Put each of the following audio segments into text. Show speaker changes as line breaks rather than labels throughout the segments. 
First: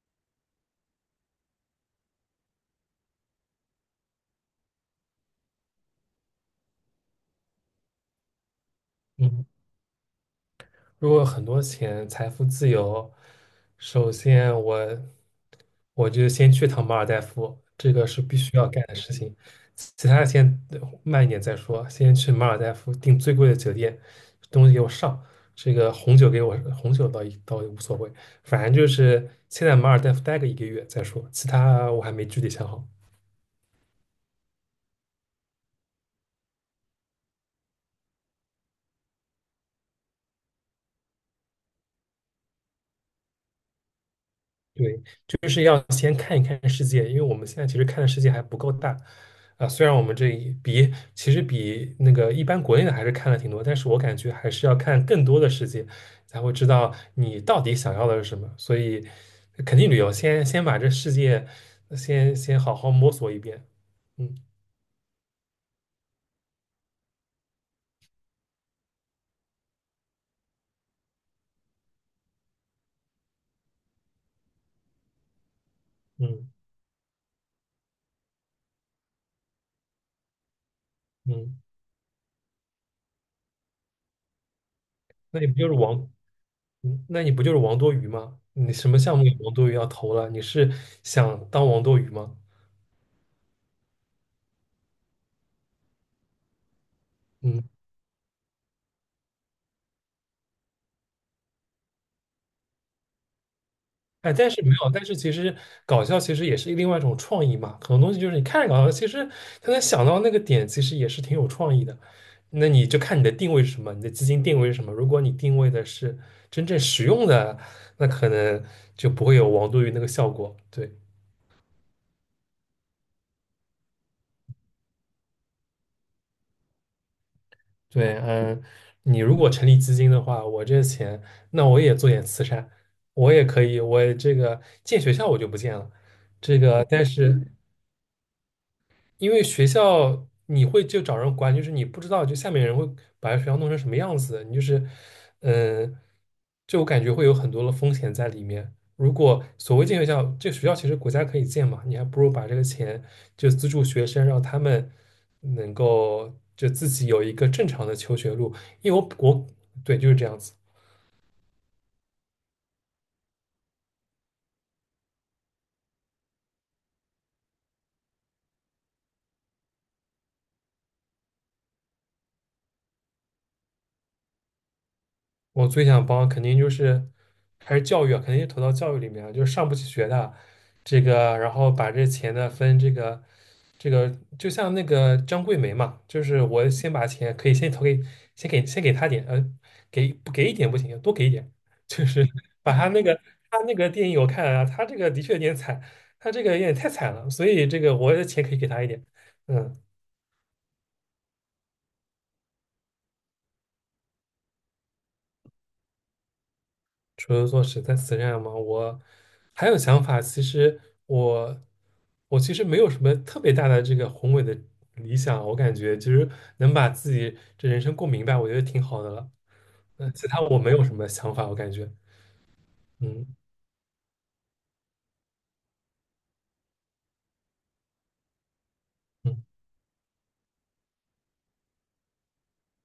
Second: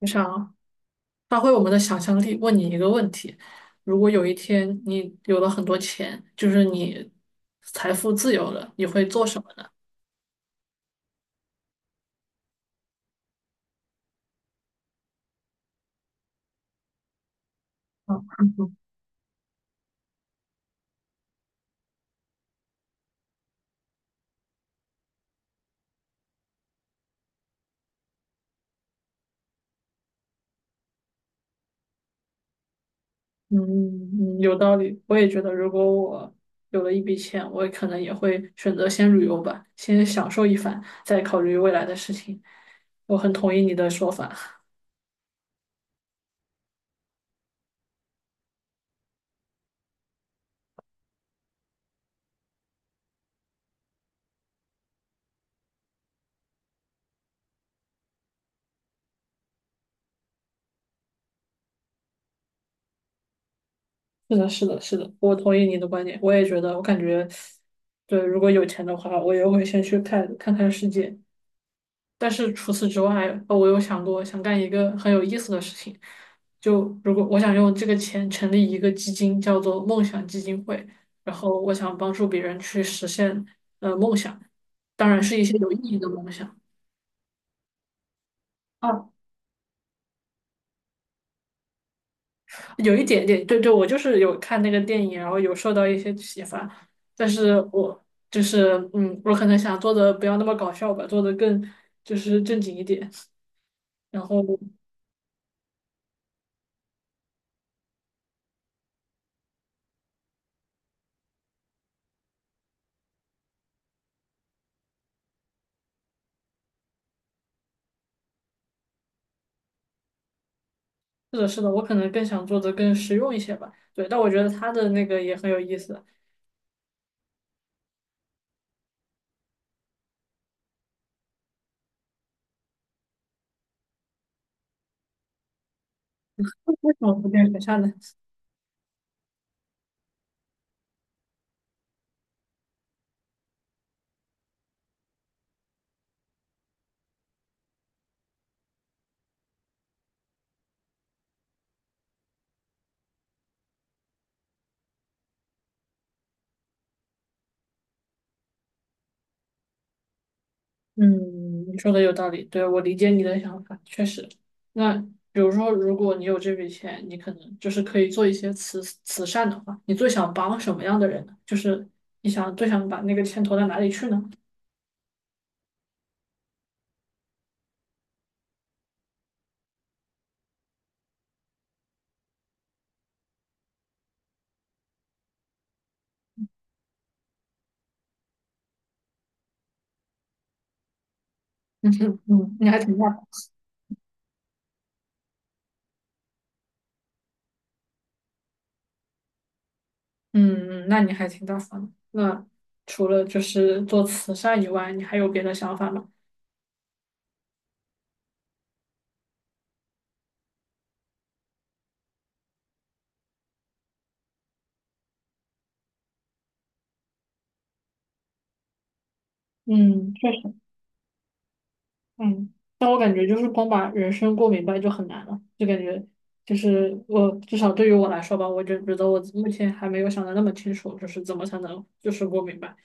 我想发挥我们的想象力，问你一个问题：如果有一天你有了很多钱，就是你财富自由了，你会做什
嗯，
么呢？
如果有很多钱，财富自由，首先我就先去趟马尔代夫，这个是必
嗯
须要干的事情。其他的先慢一点再说，先去马尔代夫订最贵的酒店，东西给我上，这个红酒给我红酒倒也无所谓，反正就是先在马尔代夫待个一个月再说，其他我还没具体想好。
嗯,有道理。我也觉得，如果我有了一笔钱，我可能也会选择先旅游吧，先享受一番，再考虑未来的事情。我很同意你的说法。
对，就是要先看一看世界，因为我们现在其实看的世界还不够大啊。虽然我们这一比其实比那个一般国内的还是看了挺多，但是我感觉还是要看更多的世界，才会知道你到底想要的是什么。所以，肯定旅游先把这世界先好好摸索一遍。嗯
是的，是的，是的，我同意你的观点。我也觉得，我感觉，对，如果有钱的话，我也会先去看看世界，但是除此之外，我有想过想干一个很有意思的事情，
嗯
就如果我想用这个钱成立一个基金，叫做梦想基金会，然后
嗯，
我想帮助别人去实现梦想，当然是
那
一
你不
些
就
有
是
意义的
王？
梦想。
那你不就是王多鱼吗？你什么
啊，
项目有王多鱼要投了？你是想当王多鱼吗？
有一点点，对对，我就是有看那个电影，然后有受到一些启发，但是
嗯。
我就是我可能想做的不要那么搞笑吧，做的更就是正经一点，然
哎，但
后。
是没有，但是其实搞笑其实也是另外一种创意嘛。很多东西就是你看着搞笑，其实他能想到那个点，其实也是挺有创意的。那你就看你的定位是什么，你的基金定位是什么。如果你定位的是真正实用的，那可能就不会有王多鱼那个效果。对
是的，是的，我可能更想做的更实用一些吧。对，但我觉得他的那个也很有意思。
对，嗯，你如果成立基金的话，我这钱，那我也做点慈善，我也可以，我这个建学校我就不建了，这个
为什
但
么不变
是。
学校呢？
因为学校你会就找人管，就是你不知道，就下面人会把学校弄成什么样子，你就是，嗯、就我感觉会有很多的风险在里面。如果所谓建学校，这学校其实国家可以建嘛，你还不如把这个钱就资助学生，让他们能够就自己有一个正常的求学路。因为我对就是这样子，
嗯，你说的有道理，对，我理解你的想法，确实。那比如说，如果你有这笔钱，你可能就是可以做一些慈善的话，你最想帮什么样的人呢？就是你想最想把那个钱投到哪里去呢？
我最想帮，肯定就是还是教育啊，肯定是投到教育里面啊，就是上不起学的这个，然后把这钱呢分这个，就像那个张桂梅嘛，就是我先把钱可以先投给，先给她点，给不给一点不行，多给一点，
嗯
就
哼，
是
嗯，你
把
还
她
挺
那
大
个
方。
她那个电影我看了啊，她这个的确有点惨，她这个有点太惨了，所以这个我的钱可以给她一点，嗯。
嗯，那你还挺大方的。那除了就是做慈善以外，你还有别的想法吗？
除了做十三慈善吗？我还有想法。其实我我其实没有什么特别大的这个宏伟的理想，我感觉其实能把自己这人生过明白，我觉得挺好的了。
嗯，
其
确
他
实。
我没有什么想法，我感觉，
嗯，但我感觉
嗯
就是光把人生过明白就很难了，就感觉就是我至少对于我来说吧，我就觉得我
嗯，
目前还没有想的那么清楚，就是怎么才能就是过明白。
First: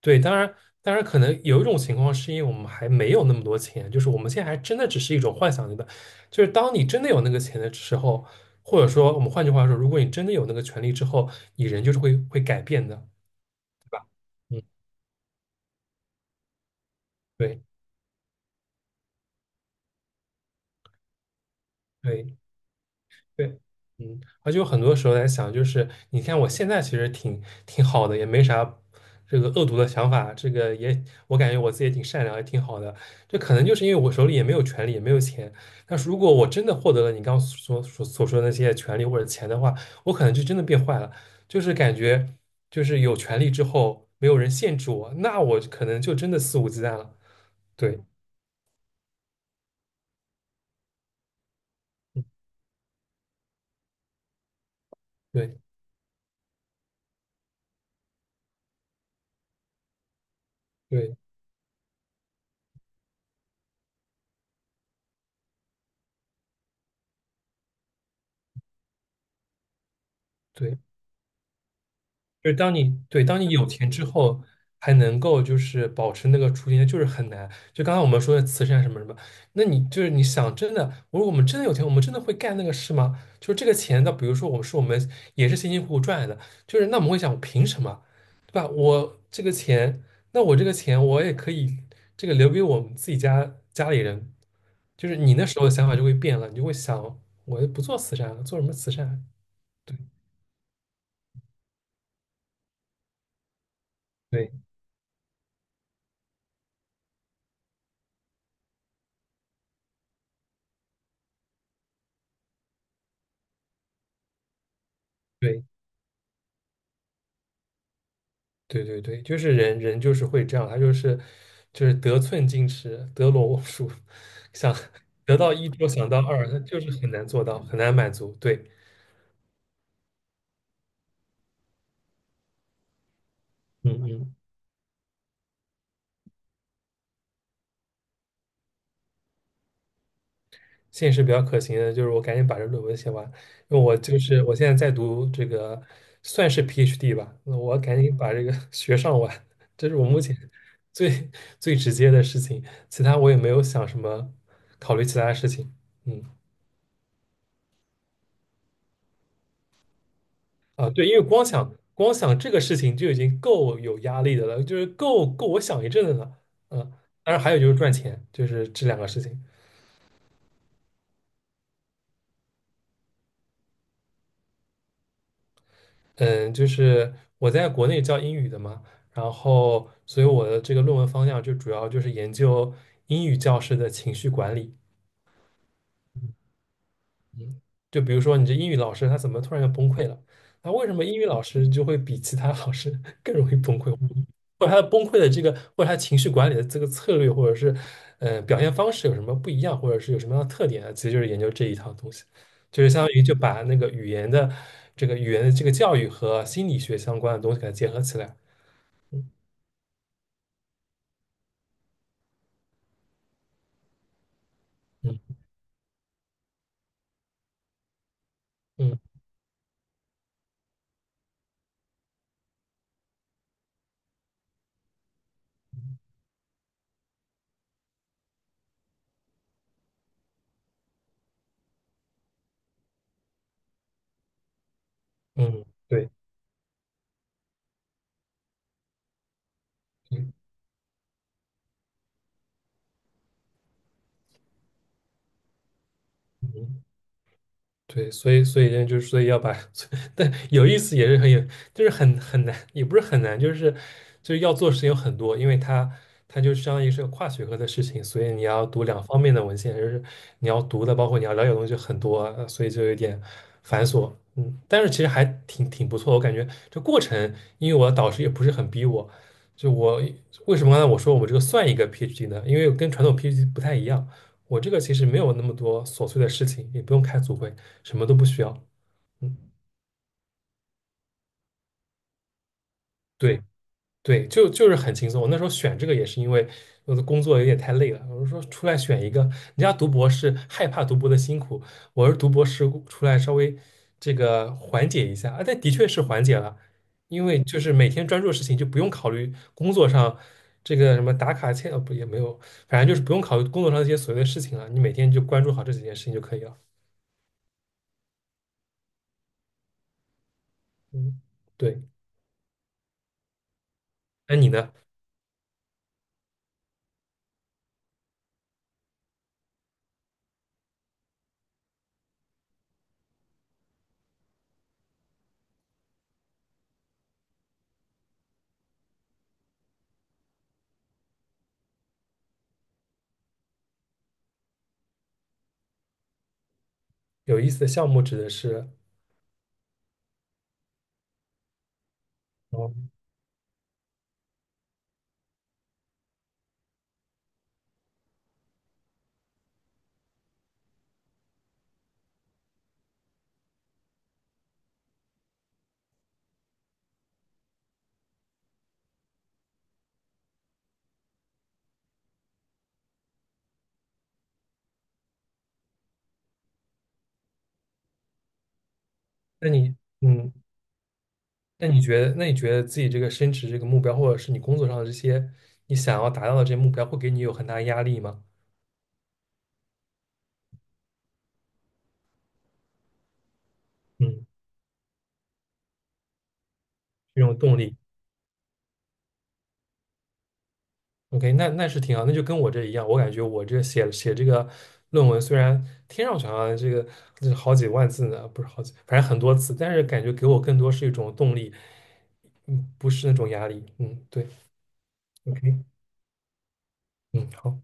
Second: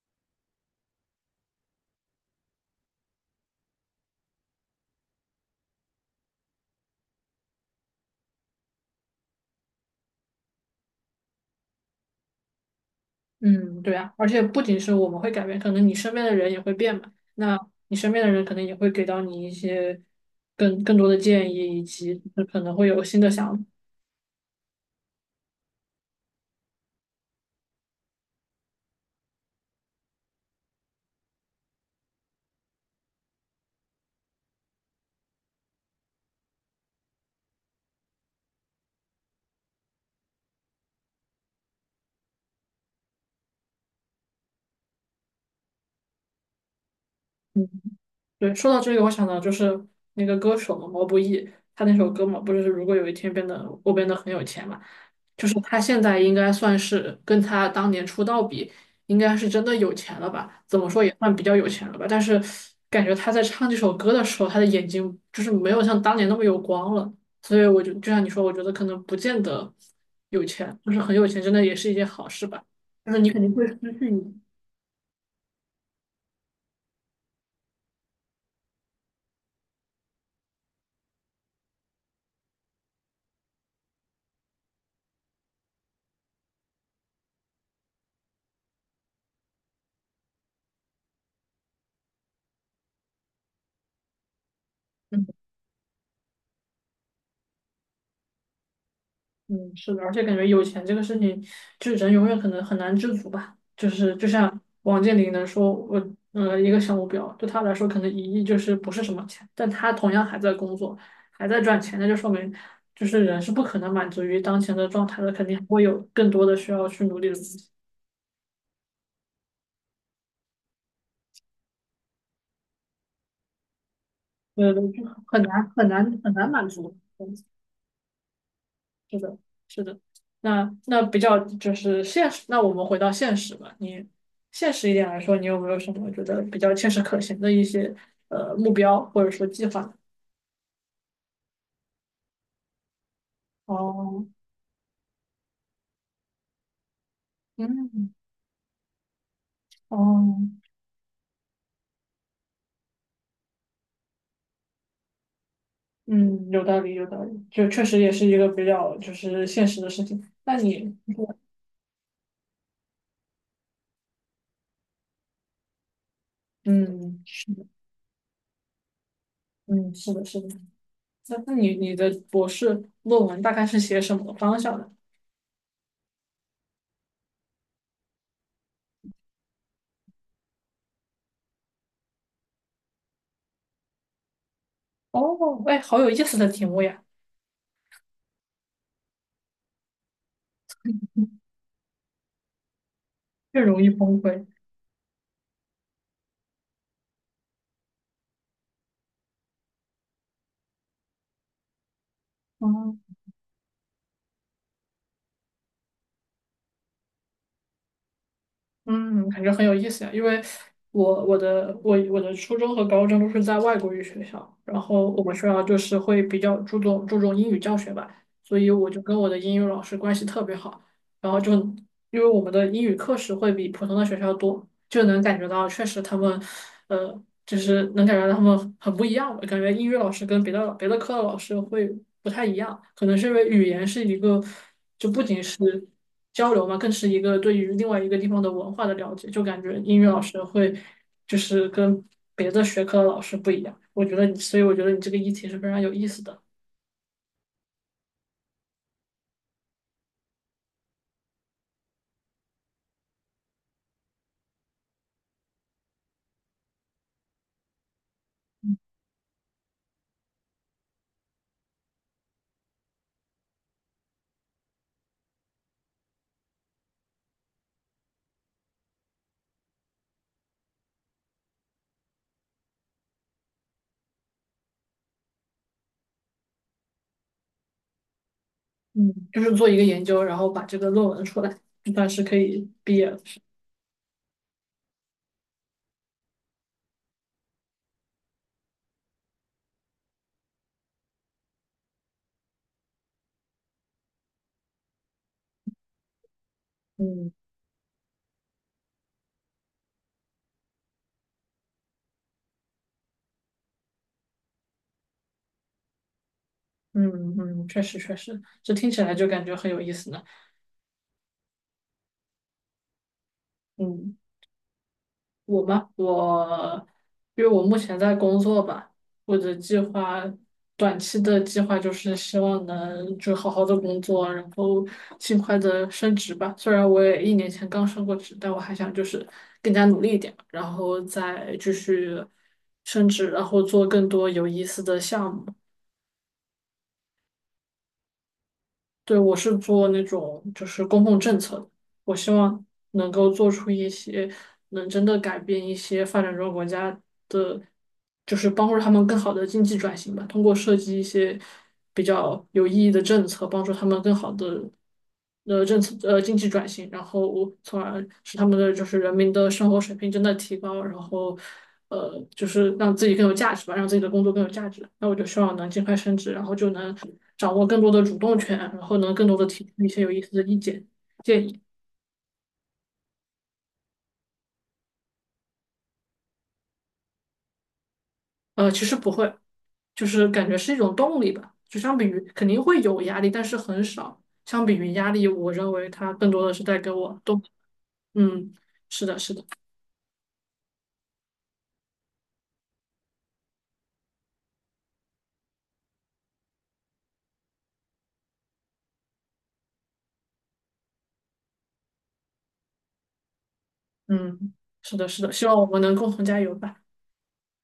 对，当然，可能有一种情况是因为我们还没有那么多钱，就是我们现在还真的只是一种幻想阶段，就是当你真的有那个钱的时候，或者说我们换句话说，如果你真的有那个权利之后，你人就是会改变的。
嗯，
对
对
吧？
啊，而且
嗯，
不仅是我们会改变，可能你身边的人也会变嘛，那
对
你身边的人可能也会给到你一些更多的建议，以及
对
可能会有新的想
对，
法。
嗯，而且有很多时候在想，就是你看我现在其实挺好的，也没啥这个恶毒的想法，这个也我感觉我自己也挺善良，也挺好的。这可能就是因为我手里也没有权利，也没有钱。但是如果我真的获得了你刚刚所说的那些权利或者钱的话，我可能就真的变坏了，就是感觉就是有权利之后没有人限制我，那我可能就真的肆无忌惮了。
嗯
对，
对，说到这个，我想到就是那个歌手嘛，毛不易，他那首
嗯
歌嘛，不是如果有一天变得我变得很有钱嘛，就是
对
他现在应该算是跟他当年出道比，应该是真的有钱了吧？怎么说也
对
算比较有钱了吧？但是感觉他在唱这首歌的时候，他的眼睛就是没有像当年那么有光了，所以我就像你说，我觉得可能不见得
对。
就是很有钱，真的也是一件好事
就是
吧，
当你
就是
对
你肯
当你
定会
有
失
钱之
去你。
后，还能够就是保持那个初心，就是很难。就刚刚我们说的慈善什么什么，那你就是你想真的，我说我们真的有钱，我们真的会干那个事吗？就是这个钱那比如说我们也是辛辛苦苦赚来的，就是那我们会想，凭什么，对吧？我这个钱，那我这个钱我也可以这个留给我们自己家家里人，就是
嗯
你那时候的想法就会变了，你就会想，我不做慈善了，做什么慈善啊？
嗯，是
对
的，而且感觉有钱这个事情，就是人永远可能很难知足吧。就是就像
对
王健林能说，我一个小目标，对他来说可能1亿就是不是什么钱，但他同样还在工作，还在赚钱，那就说明就是人是不可能满足于当前的状态的，肯定
对。
还会有更多的需要去努力的东西，
对对对，就是人人就是会这样，他就是得寸进尺，得陇望蜀，
对
想
对，就
得
很
到一
难
就
很
想到
难很
二，
难
他
满
就是
足。
很难
嗯
做到，很难满足。对，
是的，是的。那那比较就是现实，那我们回到现实吧。
嗯
你
嗯，
现实一点来说，你有没有什么觉得比较切实可行的一些目标或者说计划
现实比较可行的就是我赶紧把这论文写完，因为我就
哦，
是我现在在读这个算是 PhD 吧，那我赶
嗯，
紧把这个 学上完，这是我目前
哦，
最最直接的事情，其他我也没有想什么考虑其他的事情。嗯。
嗯，有道理，有道理，就确实也是一个比较就是现实的事情。那
啊，
你，
对，因为光想这个事情就已经够有压力的了，就是够我想一阵子了。嗯，
嗯
当然还有就是赚钱，就是这两个事情。
嗯，是的，是的。那那你你的博士论文大概是写什么方向的？
嗯，就是我在国内教英语的嘛，然后所以我的这个论文方向就主要就是研究英语教师的情绪管理。
哦，哎，好有意思的题目呀
就比如说你这英语老师他怎么突然就崩溃了？那为什么英语老 师就会比其他老师 更容易
越
崩
容易
溃？
崩溃。
或者他的崩溃的这个，或者他情绪管理的这个策略，或者是表现方式有什么不一样，或者是有什么样的特点啊？其实就是研究这一套东西，就是
哦
相当于就把那个语言的这个语言的这个教育和心理学相关的东西给它结合起来。
嗯，
嗯
感觉很有意思呀。因为我的初中和高中都是在外国语学校，然后我们
嗯
学校就是会比较注重英语教学吧，所以我
嗯
就跟我的英语老师关系特别好。然后就因为我们的英语课时会比普通的学校多，就能感觉到确实他们，呃，就是能感觉到他们很不一样吧。感觉英语老师跟别的科的老师会不太一样，可能是因为语言是一个。
嗯，对，
交流嘛，更是一个对于另外一个地方的文化的了解。就感觉英语老
嗯
师会就是跟别的学科的老师不一样。我觉得你，所以我觉得你这个议题是非常有意思的。
嗯。对，所以呢就是所以要把，但有意思也是很有，就是很难，也不是很难，就是要做事情有很多，因为它就相当于是个跨学科的事情，所以你要读两方面的文献，就是你要读的，包括你要了解的东西就很多，所以就有点繁琐，嗯，但是其实还挺不错，我感觉这过程，因为我的导师也不是很逼我，就我为什么刚才我说我这个算一个 PhD 呢？因为跟传统 PhD 不太一样。我这个其实没有那么多琐碎的事情，也不用开组会，什么都不需要。
嗯，
嗯，
就是做一个研究，然后把这个论文出来，就算是可以毕业了。
对对，就是很轻松。我那时候选这个也是因为我的工作有点太累了，我就说出来选一个。人家读博士害怕读博的辛苦，我是读博士出来稍微这个缓解一下啊，但的确是缓解了，因
嗯
为就是每天专注的事情就不用考虑工作上这个什么打卡签不也没有，反正就是不用考虑工作上这些琐碎的事情了，你每天就关注好这几件事情就可以了。
嗯嗯，确实确实，这听起来就感觉很有意思呢。
嗯，对，
嗯。
那你呢？
我吗？我，因为我目前在工作吧，我的计划，短期的计划就是希望能就好好的工作，然后尽快的升职吧。虽然我也1年前刚升过职，但我还想就是更加努力一点，然后再继续升职，然后做更多有意思的项目。
有意思的项目指的是，
对，我是做那种就是公共政策的，我希望
哦，
能够做出一些能真的改变一些发展中国家的，就是帮助他们更好的经济转型吧，通过设计一些比较有意义的政策，帮助他们更好的的政策经济转型，然后从而使他们的就是人民的生活水平真的提高，然后就是让自己更有价值吧，让自己的工作更有价值。那我就希望能尽快升职，然后就能掌握更多的主动权，然后能更多的
那
提
你，
出一些有意思
嗯，
的意见建议。
那你觉得自己这个升职这个目标，或者是你工作上的这些你想要达到的这些目标，会给你有很大的压力吗？
呃，其实不会，就是感觉是一种动力吧。就相比于肯定会有压力，但是很少。
嗯，
相比于压力，我认为它更多的是带给我
这种
动力。
动力。
嗯，是的，是的，
OK，那是挺好，那就跟我这一样，我感觉我这写写这个论文，虽然听上去好像这是好几万字呢，不是好几，反正很多字，但是感觉给我更多是一种动力，不是那种压力。嗯，对
嗯，是的，是的。希望我
，OK，
们能共同加油吧。
嗯，好。